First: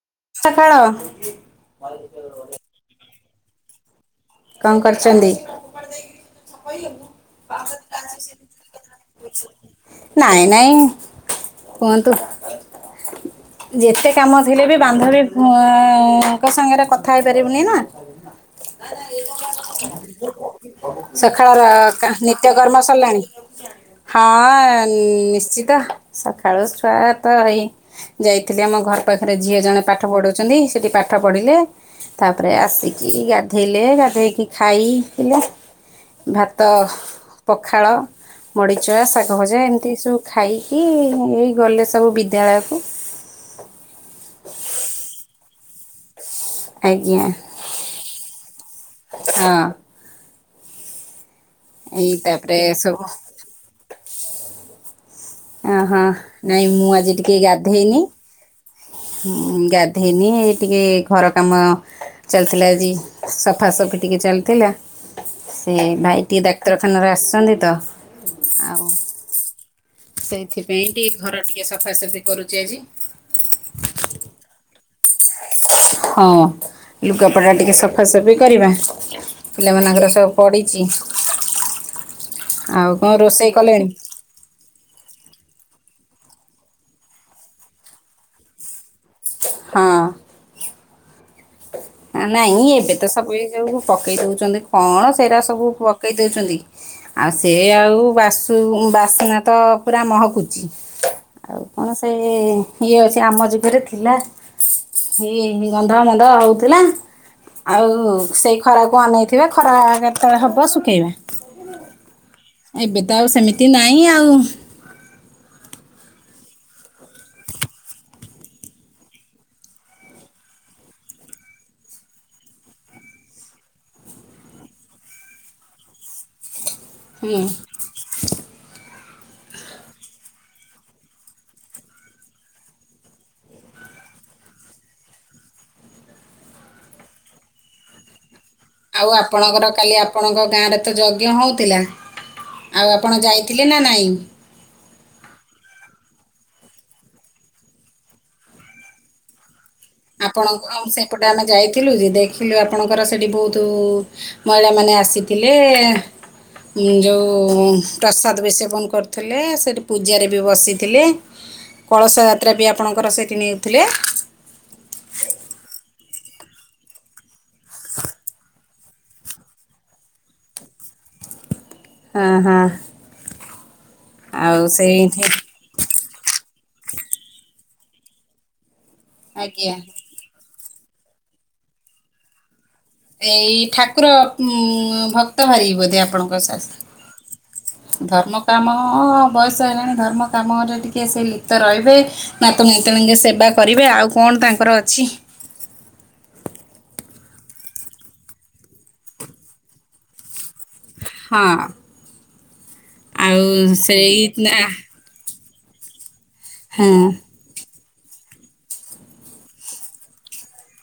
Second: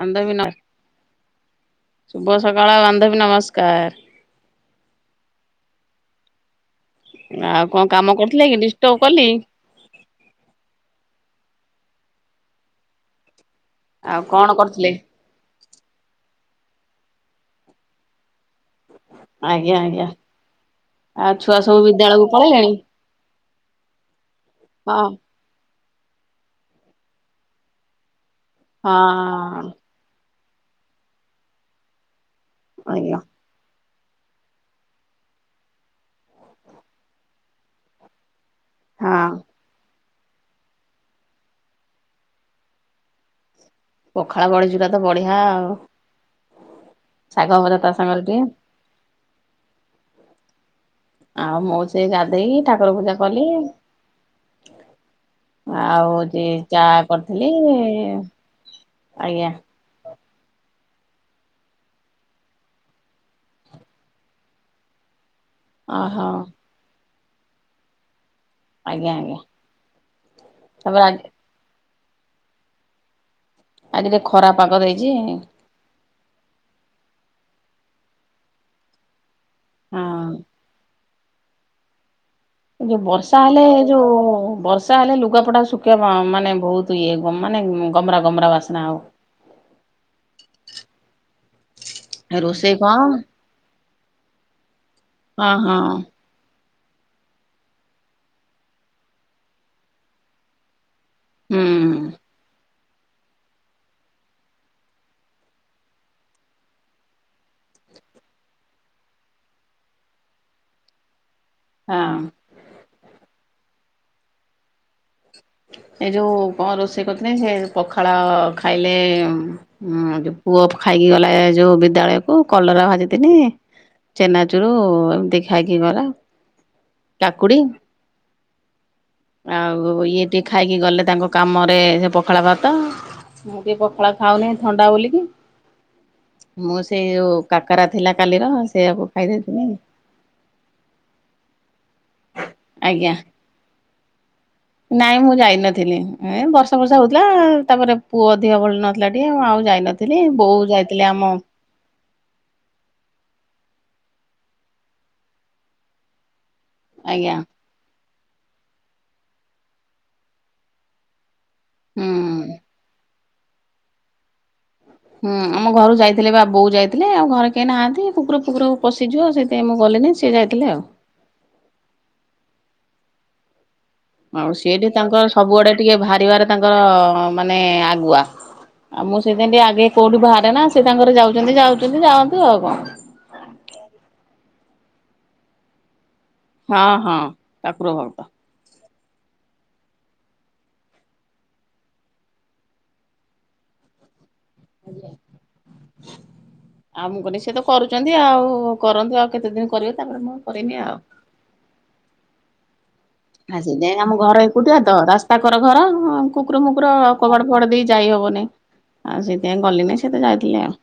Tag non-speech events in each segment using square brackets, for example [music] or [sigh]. ବାନ୍ଧବୀ ନ ସକାଳ ଶୁଭ ସକାଳ ବାନ୍ଧବୀ ନମସ୍କାର। କଣ କରୁଛନ୍ତି? ଆଉ କଣ କାମ କରୁଥିଲେ କି ଡିଷ୍ଟର୍ବ କଲି? ନାଇଁ ନାଇଁ କୁହନ୍ତୁ। ଯେତେ ଆଉ କାମ କଣ ଥିଲେ ବି କରୁଥିଲେ? ବାନ୍ଧବୀଙ୍କ ସାଙ୍ଗରେ କଥା ହେଇପାରିବୁନି ନା। ଆଜ୍ଞା ଆଜ୍ଞା। ଆଉ ଛୁଆ ସଖାଳର ସବୁ ବିଦ୍ୟାଳୟକୁ ନିତ୍ୟ ପଳେଇଲେଣି? କର୍ମ ସରିଲାଣି? ହଁ ହଁ ନିଶ୍ଚିତ। ସକାଳୁ ଛୁଆ ତ ହେଇ ଯାଇଥିଲି ଆମ ଘର ପାଖରେ ଝିଅ ହଁ ଜଣେ ପାଠ ପଢୁଛନ୍ତି। ସେଇଠି ପାଠ ପଢ଼ିଲେ। ତାପରେ ଆସିକି ଆଜ୍ଞା ଗା ଲେ ଗାଧେଇକି ଖାଇଥିଲେ ଭାତ ପଖାଳ ବଢି ଚୁରା ଶାଗ ହଁ ଭଜା ଏମିତି ସବୁ ଖାଇକି ଏଇ ଗଲେ ସବୁ ବିଦ୍ୟାଳୟକୁ। ପଖାଳ ବଢି ଚୁରା ତ ବଢିଆ ଆଉ, ଆଜ୍ଞା ଶାଗ ହଜା ତା ସାଙ୍ଗରେ ଟିକେ। ହଁ। ଆଉ ମୁଁ ସେ ଏଇ ତାପରେ ଗାଧେଇକି ଠାକୁର ସବୁ ପୂଜା କଲି। ଅହୋ ଆଉ ହଉଛି ନାଇଁ ଚା ମୁଁ ଆଜି ଟିକେ କରିଥିଲି ଗାଧେଇନି। ଆଜ୍ଞା ହଁ ଗାଧେଇନି ଟିକେ ଘର କାମ ଚାଲିଥିଲା ଆଜି ସଫା ସଫି ଟିକେ ଚାଲିଥିଲା। ସେ ଭାଇ ଓହୋ। ଟିକେ ଡାକ୍ତରଖାନାରୁ ଆସିଛନ୍ତି ତ, ଆଉ ଆଜ୍ଞା ଆଜ୍ଞା। ସେଇଥିପାଇଁ ତାପରେ ଟିକେ ଆଜି ଘର ଟିକେ ସଫାସଫି କରୁଛି ଆଜି। ଆଜି ଟିକେ ଖରା ପାଗ ଦେଇଛି। ହଁ, ଲୁଗାପଟା ଟିକେ ସଫାସଫି କରିବା। ପିଲାମାନଙ୍କର ହଁ। ସବୁ ପଡିିଚି ଚି ଯୋଉ ବର୍ଷା ରୋଷେଇ ହେଲେ କଲେଣି ଯୋଉ ବର୍ ତାହେଲେ ଲୁଗାପଟା ଶୁଖିବା ବା ମାନେ ବୋହୁତ୍ ଇଏ ମାନେ ଗମରା ଗମରା ବାସ୍ନା ହବ। ହଁ। ନାଇଁ ରୋଷେଇ କଣ ଏବେ ତ ସବୁ ଏ ଯୋଉ ପକେଇ ଦଉଛନ୍ତି କଣ, ସେଇଟା ହଁ ସବୁ ହଁ ପକେଇ ଦଉଛନ୍ତି ଆଉ ସେ ଆଉ ବାସୁ ବାସ୍ନା ତ ପୁରା ମହକୁଛି ଆଉ କଣ ହୁଁ ସେ ଇଏ ଅଛି ଆମ ଯୁଗରେ ଥିଲା ଇ ଗନ୍ଧ ମନ୍ଦ ହୋଉଥିଲା। ଆଉ ସେଇ ଖରାକୁ ଅନେଇଥିବା, ସେ ଖରା କେତେବେଳେ ହେବ ଶୁଖେଇବା ହଁ। ଏବେ ତ ଆଉ ସେମିତି ନାହିଁ ଆଉ। ଏ ଯୋଉ କଣ ରୋଷେଇ କରିଥିଲି ସେ ପଖାଳ ଖାଇଲେ ଉଁ ଯୋଉ ପୁଅ ଖାଇକି ଗଲା ଏ ଯୋଉ ବିଦ୍ୟାଳୟ କୁ କଲରା ଭାଜି ଥିନି ଚେନା ଚୁରୁ ଏମିତି ଖାଇକି ଗଲା, ହୁଁ କାକୁଡି ଆଉ ଇଏ ଟିକେ ଖାଇକି ଗଲେ ତାଙ୍କ କାମରେ ସେ ପଖାଳା ଭାତ। ମୁଁ ଟିକେ ପଖଳା ଖାଉନି ଥଣ୍ଡା ବୋଲିକି। ମୁଁ ସେଇ ଯୋଉ କାକରା ଥିଲା କାଲିର। ସେଇଆକୁ ଆଉ ଖାଇ ଦେଇଥିଲି ଆପଣଙ୍କର କାଲି ଆପଣଙ୍କ ଗାଁରେ ତ ଯଜ୍ଞ ହଉଥିଲା ଆଉ ଆଜ୍ଞା। ଆପଣ ଯାଇ ଥିଲେ ନା ନାଇଁ? ନାଇଁ ମୁଁ ଯାଇନଥିଲି। ଏ ବର୍ଷା ବର୍ଷା ହଉଥିଲା ତାପରେ ପୁଅ ଧିଅ ଭଲ ନଥିଲା ଟିକେ ମୁଁ ଆଉ ଯାଇନଥିଲି। ଆପଣ ବୋଉ ଯାଇଥିଲେ ଆମ ସେପଟେ ଆମେ ଯାଇଥିଲୁ ଯେ ଦେ ଥିଲୁ ଆପଣଙ୍କର ସେଠି ବହୁତୁ ମହିଳା ମାନେ ଆସିଥିଲେ। ଆଜ୍ଞା ଜୋଉଁ ପ୍ରସାଦ ବି ସେବନ କରୁଥିଲେ ସେଇଠି ପୂଜାରେ ବି ବସିଥିଲେ। ହୁଁ କଳସ ଯାତ୍ରା ବି ଆପଣଙ୍କର ସେଇଠି ନଉଥିଲେ। ହୁଁ ଆମ ଘରୁ ଯାଇଥିଲେ ବା ବୋଉ ଯାଇଥିଲେ ଆଉ ଘରେ କେହି ନାହାନ୍ତି କୁକୁର ଫୁକୁର ପଶିଯିବ ସେ ପାଇଁ ମୁଁ ଗଲିନି ସିଏ ଯାଇଥିଲେ ଆଉ। ହଁ ହଁ। ଆଉ ସିଏ ବି ତାଙ୍କର ସବୁ ଆଡେ ଟିକେ ବାହାରିବାରେ ତାଙ୍କ ମାନେ ଆଗୁଆ ଆଉ ମୁଁ ସେଇଥିପାଇଁ ଟିକେ ଆଜ୍ଞା। ଆଗ କୋଉଠି ବାହାରେ ନା ସେ ତାଙ୍କର ଯାଉଛନ୍ତି ଯାଉଛନ୍ତି ଯାଆନ୍ତୁ ଆଉ କଣ। ଏଇ ଠାକୁର ଉଁ ଭକ୍ତ ଭାରି ବୋଧେ ଆପଣ। ନୋ ସାର୍ ହଁ ହଁ ଠାକୁର ସାର୍ ଭକ୍ତ। ଧର୍ମ କ୍ କାମ ବୟସ ହେଲାଣି ଧର୍ମ କାମରେ ଟିକିଏ ସେ ଲିପ୍ତ ରହିବେ। ନାତନାତୁଣୀଙ୍କ ସେବା କରିବେ ଆଉ କଣ ତାଙ୍କର ଅଛି। [inaudible] ଆଉ ମୁଁ କଇନି ସେ ତ କରୁଛନ୍ତି ଆଉ କରନ୍ତୁ ଆଉ କେତେ ଦିନ କରିବେ ତାପରେ ମୁଁ କରିମୀ ଆଉ। ହଁ। ଆଉ ଆ ସେତପାଇଁ ଆମ ସେଇ ଘର ନା ଏକୁଟିଆ ତ ରାସ୍ତା କର ଘର କୁକୁର ହଁ ମୁୁକୁର କବାଟ୍ କବାଟ ଦେଇ ଯାଇ ହବନି ଆଉ ସେଥିପାଇଁ ଗଲିନି ସେତ ଯାଇଥିଲେ ଆଉ।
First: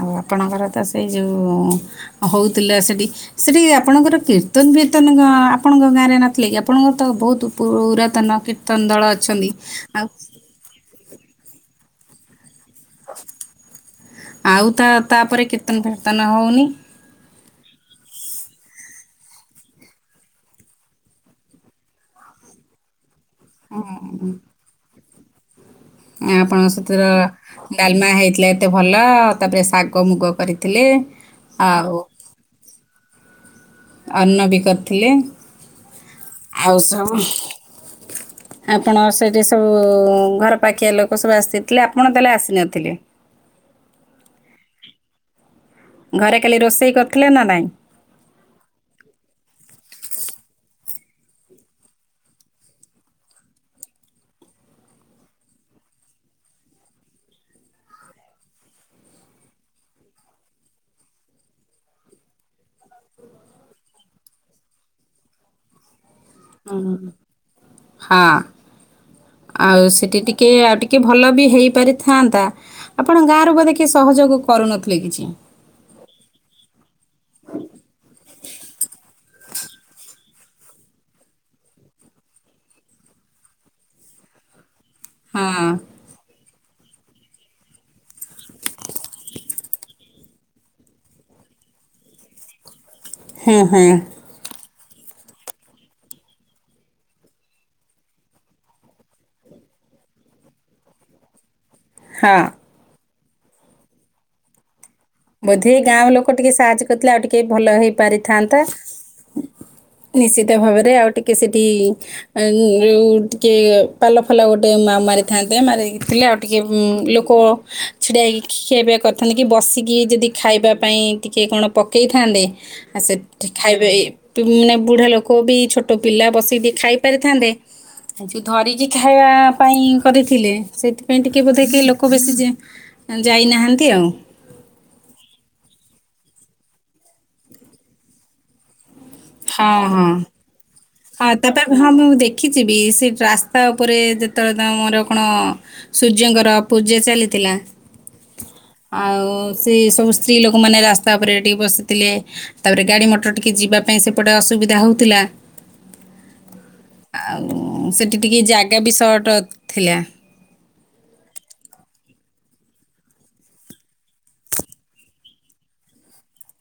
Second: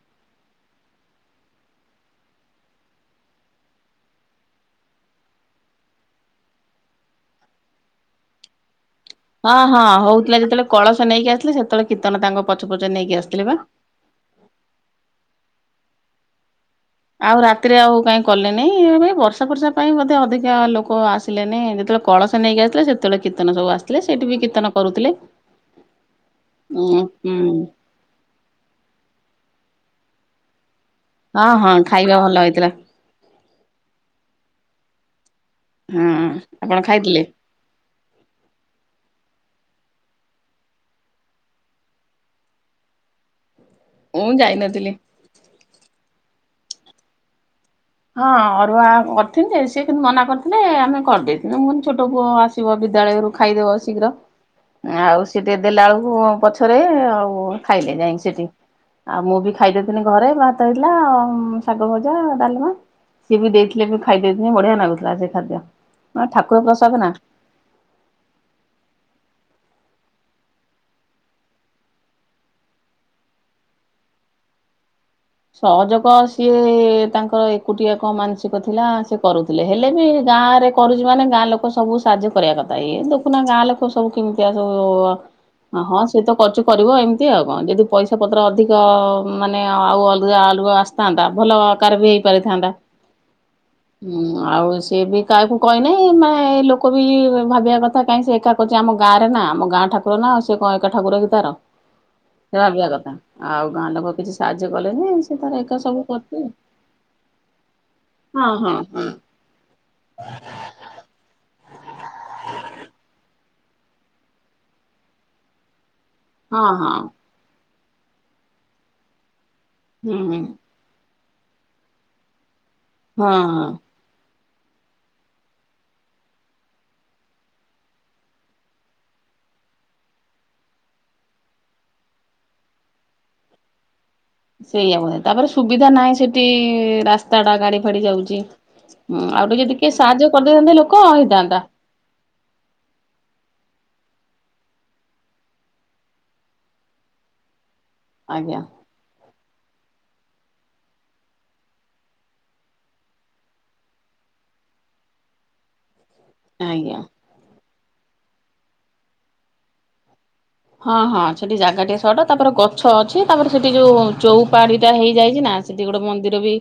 ଆଉ ଆପଣଙ୍କର ତ ସେଇ ଜୋଉଁ ହଉଥିଲା ସେଠି ସେଠି ଆପଣଙ୍କର କୀର୍ତ୍ତନ ଫିର୍ତ୍ତନ ଆପଣଙ୍କ ଗାଁରେ ନଥିଲା କି ଆପଣଙ୍କର ତ ବହୁତ ପୁରାତନ କୀର୍ତ୍ କୀର୍ତ୍ତନ ଦଳ ଅଛନ୍ତି ହଁ ହଁ ଆଉ ହଉଥିଲା ଯେତେବେଳେ କଳସ ନେଇକି ଆସଥିଲେ ସେତେବେଳେ କୀର୍ତନ ତାଙ୍କ ପଛ ପଛେ ନେଇକି ଆସିଥିଲେ ବା। ଆଉ ତା ତାପରେ କୀର୍ତ୍ତନ ଫିର୍ତ୍ତନ ହଉନି। ଆଉ ରାତିରେ ଆଉ କାଇଁ କଲେନି ଏଇ ବର୍ଷା ପର୍ଷା ପାଇଁ ବୋଧେ ଅଧିକା ଲୋକ ଆସ୍ ଦିଲେ ନେଇ ଯେତେବେଳେ କଳସ ନେଇକି ଆସିଥିଲେ ସେତେବେଳେ କୀର୍ତ୍ତନ ସବୁ ଆସିଥିଲେ ସେଠି ବି କୀର୍ତନ କରୁଥିଲେ। ଆପଣଙ୍କ ଉଁ ସେଥିର ହୁଁ ନି ଡାଲମା ହେଇଥିଲା ଏତେ ଭଲ ତାପରେ ଶାଗ ମୁଗ କରିଥିଲେ। ଆ ହଁ ଆଉ ଖାଇବା ଭଲ ହେଇଥିଲା। ଅର୍ଣ୍ଣ ବି କରିଥିଲେ ହଁ ଆପଣ ଆଉ ସବୁ ଖାଇଥିଲେ? ଆପଣ ସେଇଠି ସବୁ ଘର ପାଖିଆ ଲୋକ ସବୁ ଆସିଥିଲେ ଆପଣ ତାହେଲେ ଆସିନଥିଲେ। ମୁଁ ଯାଇନଥିଲି। ଘରେ କାଲି ରୋଷେଇ କରୁଥିଲେ ନା ନାଇଁ। ହଁ ଅରୁଆ କରିଥିନି ଯେ ସେ କିନ୍ତୁ ମନା କରିଥିଲେ ଆମେ କରିଦେଇଥିଲୁ ମୁଁ କନି ଛୋଟ ପୁଅ ଆସ୍ ଶିବ ବିଦ୍ୟାଳୟ ରୁ ଖାଇଦେବ ଶୀଘ୍ର। ଆଉ ସିଏ ଦେଇ ଦେଲା ବେଳକୁ ପଛରେ ଆଉ ଖାଇଲେ ଯାଇକି ସେଠି। ଆଉ ମୁଁ ବି ଖାଇଦେଇଥିନି ଘରେ ଭାତ ହେଇଥିଲା ଶାଗ ଭଜା ଡାଲିମା। ସିଏ ବି ଦେଇଥିଲେ ବି ଖାଇଦେଇଥିନି ବଢିଆ ଲାଗୁଥିଲା ସେ ଖାଦ୍ୟ। ଠାକୁର ହୁଁ, ପ୍ରସାଦ ନା ହଁ। ଆଉ ସେଠି ଟିକେ ଆଉ ଟିକେ ଭଲ ବି ହେଇପାରିଥାନ୍ତା। ଆପଣ ଗାଁରୁ ବୋଧେ କିଏ ସହଯୋଗ କରୁନଥିଲେ କିଛି। ସହଯୋଗ ସିଏ ତାଙ୍କର ଏକୁଟିଆ କଣ ମାନସିକ ଥିଲା ସେ କରୁଥିଲେ ହେଲେ ବି ଗାଁରେ କରୁଛି ମାନେ ଗାଁ ଲୋକ ସବୁ ସାହାଯ୍ୟ କରିବା କଥା ଇଏ ଦେଖୁନା ଗାଁ ଲୋକ ସବୁ କେମିତି ଆସବୁ ହଁ ସେ ତ କରୁଛି କରିବ ଏମିତି ଆଉ କଣ ଯଦି ପଇସା ପତ୍ର ଅଧିକ ମାନେ ଆଉ ଅଲ୍ ଗା ଅଲଗା ଆସିଥାନ୍ତା ଭଲ ଆକାର ବି ହେଇପାରିଥାନ୍ତା। ହଁ ହଁ। ହୁଁ ଆଉ ସିଏ ବି କାହାକୁ କହିନାହିଁ ମା ଲୋକ ବି ଭାବିବା କଥା କାହିଁ ସେ ଏକା କହୁଛି ଆମ ଗାଁରେ ନା ଆମ ଗାଁ ଠାକୁର ନାଉ ସେ କ ଏକା ଠାକୁର କି ତାର। ହଁ। ଭାବିନା କଥା। ଆଉ ଗାଁ ଲୋକ କିଛି ସାହାଯ୍ୟ କଲେନି। ସେ ତାର ବୋଧେ ଏକା ସବୁ ଗାଁ ଲୋକ କରୁଛି। ଟିକେ ସାହାଯ୍ୟ କରିଥିଲେ ଆଉ ଟିକେ ଭଲ ହେଇ ହଁ ପାରିଥାନ୍ତା। ହଁ ହଁ ନିଶ୍ଚିତ ଭାବରେ ଆଉ ଟିକେ ସେଠି ଉଁ ଯୋଉ ଟିକେ ପାଲ ଫାଲ ଟିକେ ମା ମାରିଥାନ୍ତେ ମାରିହେଇକିଥିଲେ ଅ ଟିକେ ହଁ ହଁ ଲୋକ ଛିଡ଼ା ହେଇକି ଖିଆ ପିଆ କରିଥାନ୍ତେ କି ବସିକି ହୁଁ ଯଦି ହୁଁ ଖାଇବା ପାଇଁ ଟିକେ କଣ ପକେଇଥାନ୍ତେ ଆଉ ସେଠି ହଁ ଖାଇବେ। ଟୁ ମାନେ ବୁଢା ଲୋକ ବି ଛୋଟ ପିଲା ବସିକି ଟିକେ ଖାଇ ପାରିଥାନ୍ତେ। ଯୋଉ ଧରିକି ଖାଇବା ପାଇଁ କରିଥିଲେ ସେଇଥିପାଇଁ ଟିକେ ବୋଧେ କେହି ଲୋକ ବେଶୀ ଯେ ଯାଇନାହାନ୍ତି ଆଉ। ସେଇଆବା ତାପରେ ସୁବିଧା ନାହିଁ ସେଠି ରାସ୍ତା ଟା ଗାଡି ଫାଡି ଯାଉଛି। ହୁଁ ଆଉ ଗୋଟେ ଟିକେ ହଁ ଟିକେ ହଁ ସାହାଯ୍ୟ କରିଦେଇଥାନ୍ତେ ଲୋକ ହଁ ହେଇଥାନ୍ତା ତାପରେ ହଁ ମୁଁ ଦେଖିଛିିବି ସେ ରାସ୍ତା ଉପରେ ଯେତେବେଳେ ତା ମୋର କଣ ସୂର୍ଯ୍ୟଙ୍କର ପୂଜା ଚାଲିଥିଲା। ଆଜ୍ଞା। ଆଉ ସେ ସବୁ ସ୍ତ୍ରୀ ଲୋକମାନେ ରାସ୍ତା ଉପରେ ଟିକେ ବସିଥିଲେ। ତାପରେ ଗାଡି ମଟର ଟିକେ ଯିବା ପାଇଁ ସେପଟେ ଅସୁବିଧା ହଉଥିଲା। ଆଜ୍ଞା। ଆଉ ସେଠି ଟିକେ ଜାଗା ବି ସର୍ଟ ଥିଲା। ହଁ ହଁ ସେଠି ଜାଗା ଟେ ସଟ ତାପରେ ଗଛ ଅଛି ତାପରେ ସେଠି ଯୋଉ ଚଉପାଡି ଟା ହେଇଯାଇଛି ନା ସେଠି ଗୋଟେ ମନ୍ଦିର ବି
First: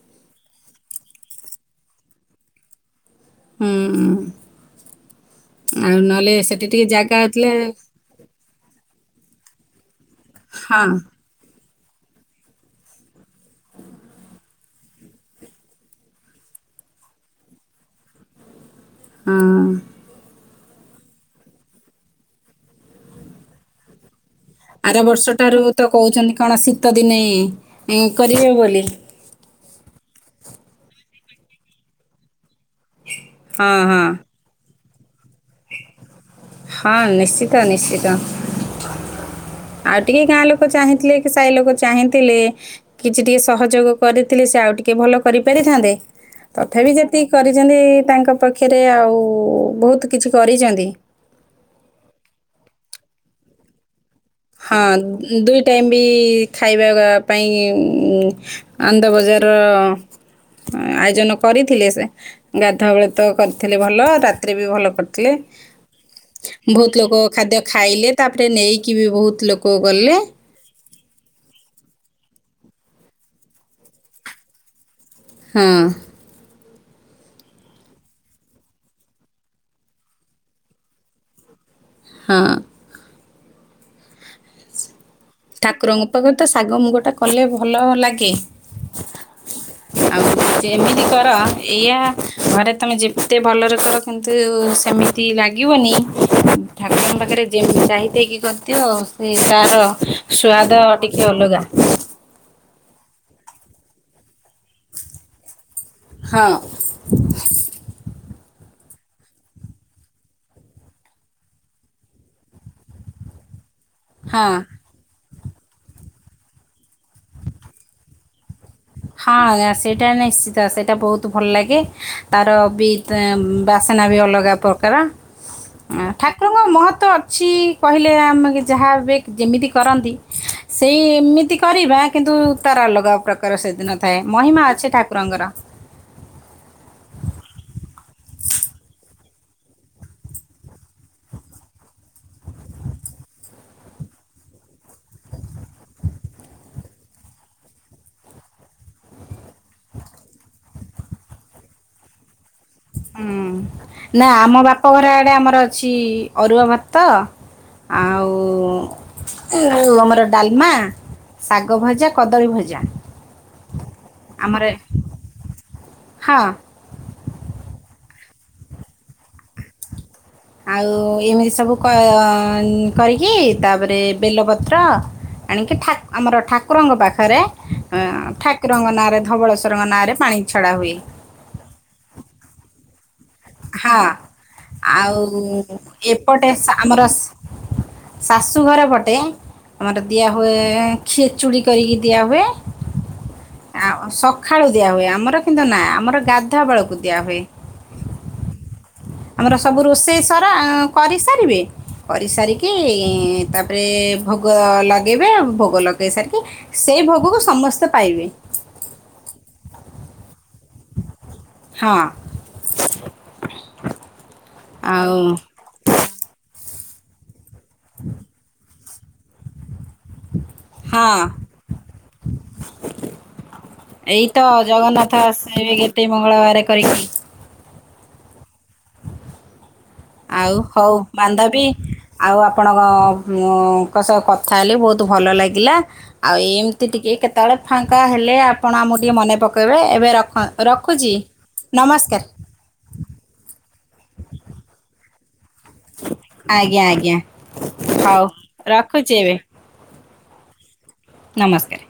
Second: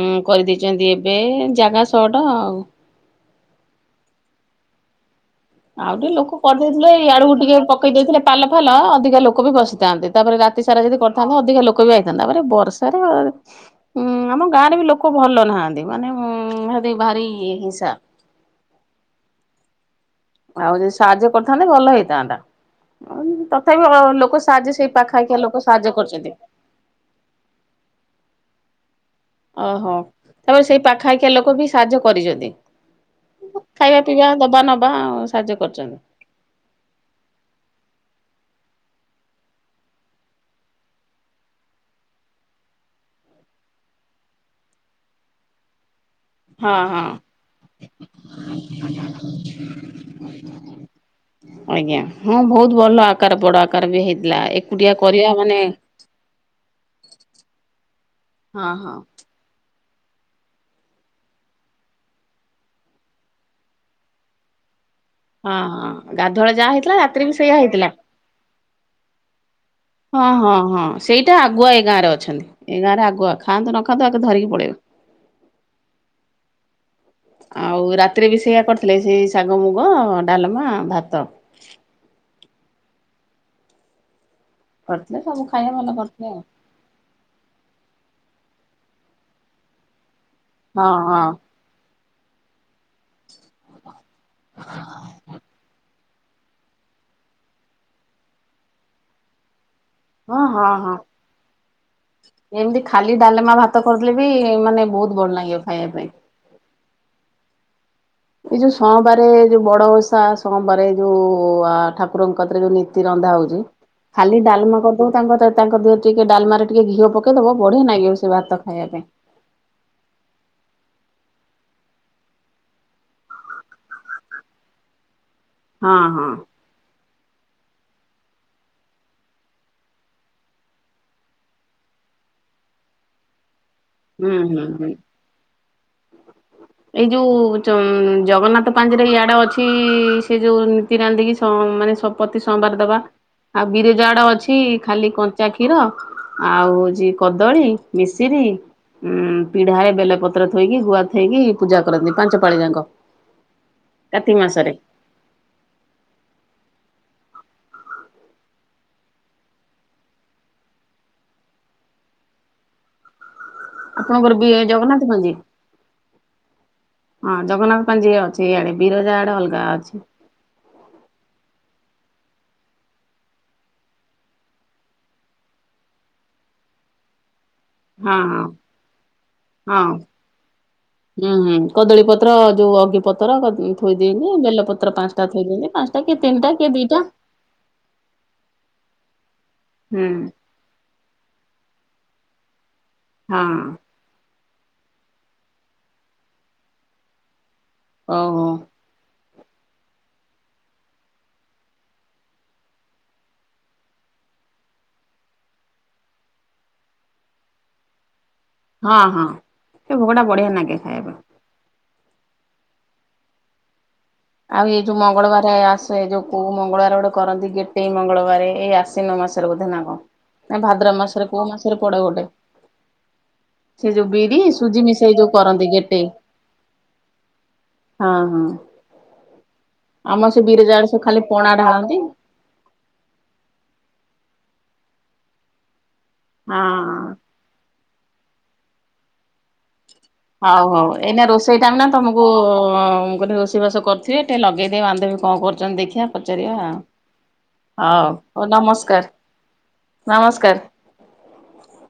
ଉଁ କରିଦେଇଛନ୍ତି ଏବେ ଜାଗା ସଟ ଆଉ। ହୁଁ ଉଁ। ଆଉ ଟିକେ ଲୋକ ସେଠି ଟିକେ କରିଦେଇଥିଲେ ଜାଗା ଇଆଡୁକୁ ଥିଲେ ଟିକେ ପକେଇ ଦେଇଥିଲେ ପାଲ ଫାଲ ଅଧିକା ଲୋକ ବି ବସିଥାନ୍ତେ ତାପରେ ରାତି ସାରା ହଁ ଯଦି ତାଠୁ ଅଧିକା ଲୋକ ବି ଆଇଥାନ୍ତେ ତାପରେ ବର୍ଷାରେ ହୁଁ ଆମ ଗାଁରେ ବି ଲୋକ ଭଲ ନାହାନ୍ତି ମାନେ ଭାରି ଭାରି ହିଂସା। ହୁଁ। ଆଉ ଯଦି ସାହାଯ୍ୟ କରିଥାନ୍ତେ ଭଲ ହେଇଥାନ୍ତା। ତଥାପି ଅ ଲୋକ ସାହାଯ୍ୟ ସେଇ ଆର ବର୍ଷ ପାଖଆଖିଆ ଲୋକ ଠାରୁ ତ ସାହାଯ୍ୟ କରିଛନ୍ତି କହୁଛନ୍ତି କଣ ଶୀତ ଦିନେ କରିବେ ବୋଲି। ଓହୋ ତାପରେ ସେଇ ପାଖା ଆଖିଆ ଲୋକ ବି ସାହାଯ୍ୟ କରିଛନ୍ତି। ହଁ ଖାଇବା ହଁ ପିଇବା ଦବା ନବା ଆଉ ସାହାଯ୍ୟ କରୁଛନ୍ତି। ହଁ ନିଶ୍ଚିତ ନିଶ୍ଚିତ। ଆଉ ଟିକେ ଗାଁ ଲୋକ ଚାହିଁଥିଲେ କି ସାହି ଲୋକ ଚାହିଁଥିଲେ କିଛି ଟିକେ ସହଯୋଗ କରିଥିଲି ସେ ଆଉ ଟିକିଏ ଭଲ କରିପାରିଥାନ୍ତେ। ହଁ ତଥାପି ହଁ। ଯେତିକି କରିଛନ୍ତି ତାଙ୍କ ପକ୍ଷରେ ଆଉ ବହୁତ କିଛି କରିଛନ୍ତି ଆଜ୍ଞା ହଁ ବହୁତ ଭଲ ଆକାର ବଡ ଆକାର ବି ହେଇଥିଲା ଏକ ହଁ ଦୁଇ ଟାଇମ୍ ବି ଖାଇବା ପାଇଁ ହଁ ହଁ ଆନନ୍ଦ ବଜାର ଆୟୋଜନ କରିଥିଲେ ସେ ଗାଧୁଆ ବେଳେ ତ କରିଥିଲେ ଭଲ ରାତିରେ ବି ଭଲ କରି ହଁ ହଁ ଗାଧୁଆଳେ ଯାହା ବହୁତ ହେଇଥିଲା ଲୋକ ରାତିରେ ବି ସେଇଆ ଖାଦ୍ୟ ହେଇଥିଲା। ଖାଇଲେ ତାପରେ ନେଇକି ବି ବହୁତ ଲୋକ ଗଲେ। ହଁ ହଁ ହଁ ସେଇଟା ଆଗୁଆ ଏଇ ଗାଁ ରେ ଅଛନ୍ତି। ଏଇ ଗାଁ ରେ ଆଗୁଆ ଖାଆନ୍ତୁ ନଖାଆନ୍ତୁ ଆଗେ ଧରିକି ପଳେଇବେ। ହଁ। [inaudible] ଆଉ ରାତିରେ ବି ସେଇୟା କରିଥିଲେ ସେଇ ଶାଗ ମୁଗ ଡାଲମା ଭାତ। ହଁ। କରିଥିଲେ ସବୁ ଖାଇବା ଭଲ ଠାକୁରଙ୍କ ପାଖରେ କରିଥିଲେ ତ ଆଉ। ଶାଗ ମୁଗଟା କଲେ ଭଲ ଲାଗେ ଆଉ ହଁ କେମିତି ହଁ କର? ଇଆ ଘରେ ତମେ ଯେ- ଜେତେ ଭଲରେ କର କିନ୍ତୁ ସେମିତି ଲାଗିବନି। ଠାକୁରଙ୍କ ପାଖରେ ଯେମିତି ଜାହିତାହିକି କରିଦିଅ ସେ ତାର ହଁ ଶୁଆଦ ହଁ ହଁ। ଟି ଟିକେ ଅଲଗା। ଏମିତି ଖାଲି ଡାଲେମା ଭାତ କରିଦଲେ ବି ମାନେ ବହୁତ ଭଲ ଲାଗିବ ଖାଇବା ପାଇଁ। ହଁ। ଏଇ ଯୋଉ ସୋମବାର ଯୋଉ ବଡ ଓଷା ସୋମବାର ଯୋଉ ଠାକୁରଙ୍କ କତିରେ ଯୋଉ ନୀତି ରନ୍ଧା ହଉଛି ଖାଲି ହଁ। ଡାଲମା କରିଦବ ତାଙ୍କ ତାଙ୍କ ଦେହ ଟିକେ ଡାଲମାରେ ଟିକେ ଘିଅ ପକେଇଦବ ବଢିଆ ନାଗିବ ସେ ଭାତ ଖାଇବା ପାଇଁ। ହଁ ସେଇଟା ନିଶ୍ଚିତ ସେଇଟା ବହୁତ ଭଲ ଲାଗେ ତାର ବି ବାସ୍ନା ବି ଅଲଗା। ପ୍ରକାର ହଁ ହଁ ଠାକୁରଙ୍କ ମହତ୍ଵ ଅଛି କହିଲେ ଆମ ଯାହା ଏବେ ଯେମିତି କରନ୍ତି ସେଇ ଏମିତି କରିବା କିନ୍ତୁ ତାର ଅଲଗା ପ୍ରକାର ସେଦିନ ଥାଏ, ହୁଁ ହୁଁ ମହିମା ହୁଁ ଅଛି ଠାକୁରଙ୍କର। ଏଇ ଯୋଉ ଜଗନ୍ନାଥ ପାଞ୍ଜିରେ ଇଆଡ ଅଛି ସେ ଯୋଉ ନିତି ରାନ୍ଦିକି ସମ ମାନେ ପତି ସୋମବାର ଦବା। ଆଉ ବିରେଜା ଆଡେ ଅଛି ଖାଲି କଞ୍ଚା କ୍ଷୀର ଆଉ ହଉଛି କଦଳୀ ମିସିରି ଉଁ ପିଢାରେ ବେଲପତ୍ର ଥୋଇକି ଗୁଆ ଥୋଇକି ପୂଜା କରନ୍ତି ପାଞ୍ଚ ପାଳି ଯାକ। ହୁଁ ନା ଆମ ବାପଘର ଆଡେ ଆମର ଅଛି ଅରୁଆ ଭାତ ଆଉ ଆମର ଡାଲମା, ଶାଗ ଭଜା, କଦଳୀ ଭଜା। ଆପଣଙ୍କର ବି ଆମର ଜଗନ୍ନାଥ ପାଞ୍ଜି? ହଁ ହଁ ଜଗନ୍ନାଥ ପାଞ୍ଜି ଅଛି ଇଆଡେ, ବିରଜା ଆଡେ ଅଲଗା ଅଛି। ଆଉ ଏମିତି ସବୁ କ କରିକି ତାପରେ ବେଲପତ୍ର ଆଣିକି ଠାକ୍ ଆମର ଠାକୁରଙ୍କ ପାଖରେ ଅ ହଁ ହଁ ଠାକୁରଙ୍କ ନାଁରେ ଧବଳେସ୍ୱରଙ୍କ ନାଁରେ ପାଣି ଛଡା ହୁଏ। ହୁଁ-ହୁଁ କଦଳୀ ପତ୍ର ଯୋଉ ଅଗି ପତର ଥୋଇ ହଁ ଦିଅନ୍ତି ବେଲପତ୍ର ଆଉ ପାଞ୍ଚଟା ଥୋଇଦିଅନ୍ତି ପାଞ୍ଚଟା କିଏ ଏପଟେ ତିନିଟା କିଏ ସା- ଆମର ଦିଇଟା ଶାଶୁଘର ପଟେ ଆମର ହୁଁ ଦିଆହୁଏ ଖିେଚୁଡ଼ି କରିକି ଦିଆହୁଏ। ହଁ। ସଖାଳୁ ଦିଆହୁଏ ଆମର କିନ୍ତୁ ନାଇଁ ଆମର ଗାଧୁଆ ବଳକୁ ଦିଆ ହଏ। ଓହୋ। ଆମର ସବୁ ରୋଷେଇ ସାରା କରିସାରିବେ। କରିସାରିକି ତାପରେ ଭୋଗ ଲଗେଇବେ, ଭୋଗ ଲଗେଇ ସାରିକି ସେଇ ଭୋଗକୁ ସମସ୍ତେ ପାଇବେ। ହଁ ହଁ ସେ ଭୋଗଟା ବଢିଆ ନାଗେ ଖାଇବା ପାଇଁ। ହଁ। ଆଉ ଏଇ ଯୋଉ ମଙ୍ଗଳବାରେ ଆସେ ଯୋଉ କୋଉ ମଙ୍ଗଳବାରେ ଗୋଟେ କରନ୍ତି ଗେଟେଇ ମଙ୍ଗଳବାରେ, ଏଇ ଆସିନ ମାସ। ବୋଧେ ନା କଣ ନା ଭାଦ୍ର ହଁ ମାସରେ କୋଉ ମାସରେ ପଡେ ଗୋଟେ। ସେ ଯୋଉ ଏଇ ତ ବିରି ସୁଜି ଜଗନ୍ନାଥ ମିଶେଇ ଯୋଉ କରନ୍ତି ଆସିବେ କେତେ ଗେଟେଇ। ମଙ୍ଗଳବାର କରିକି ହଁ-ହଁ। ଆଉ ଆଡେ ହଉ ସବୁ ଖାଲି ପଣା ବାନ୍ଧବି ଢାଳନ୍ତି। ଆଉ ଆ ଆପଣଙ୍କଙ୍କ ସହ କଥା ହେଲି ବହୁତୁ ଭଲ ଲାଗିଲା, ଆଉ ହଁ। ଏମିତି ଟିକେ କେତେ ସକାଳେ ଫାଙ୍କା ହେଲେ ଆପଣ ଆମକୁ ଟିକେ ମନେ ପକେଇବେ, ଏବେ ରଖ ହଉ ହଉ ରଖୁଛି ଏଇନା ରୋଷେଇ ଟାଇମ୍ ନା ନମସ୍କାର ତମକୁ ମୁଁ କହିଲି ରୋଷେ ସେଇ ବାସ କରୁଥିବେ ଟିକେ ଲଗେଇଦିଏ ବାନ୍ଧବି କଣ କରୁ ଚନ୍ତି ଦେଖିଆ ପଚାରିବା ଆଜ୍ଞା ଆଜ୍ଞା ହଉ ହଉ-ହଉ ନମସ୍କାର୍। ରଖୁଛି ନମସ୍କାର୍। ନମସ୍କାରେ।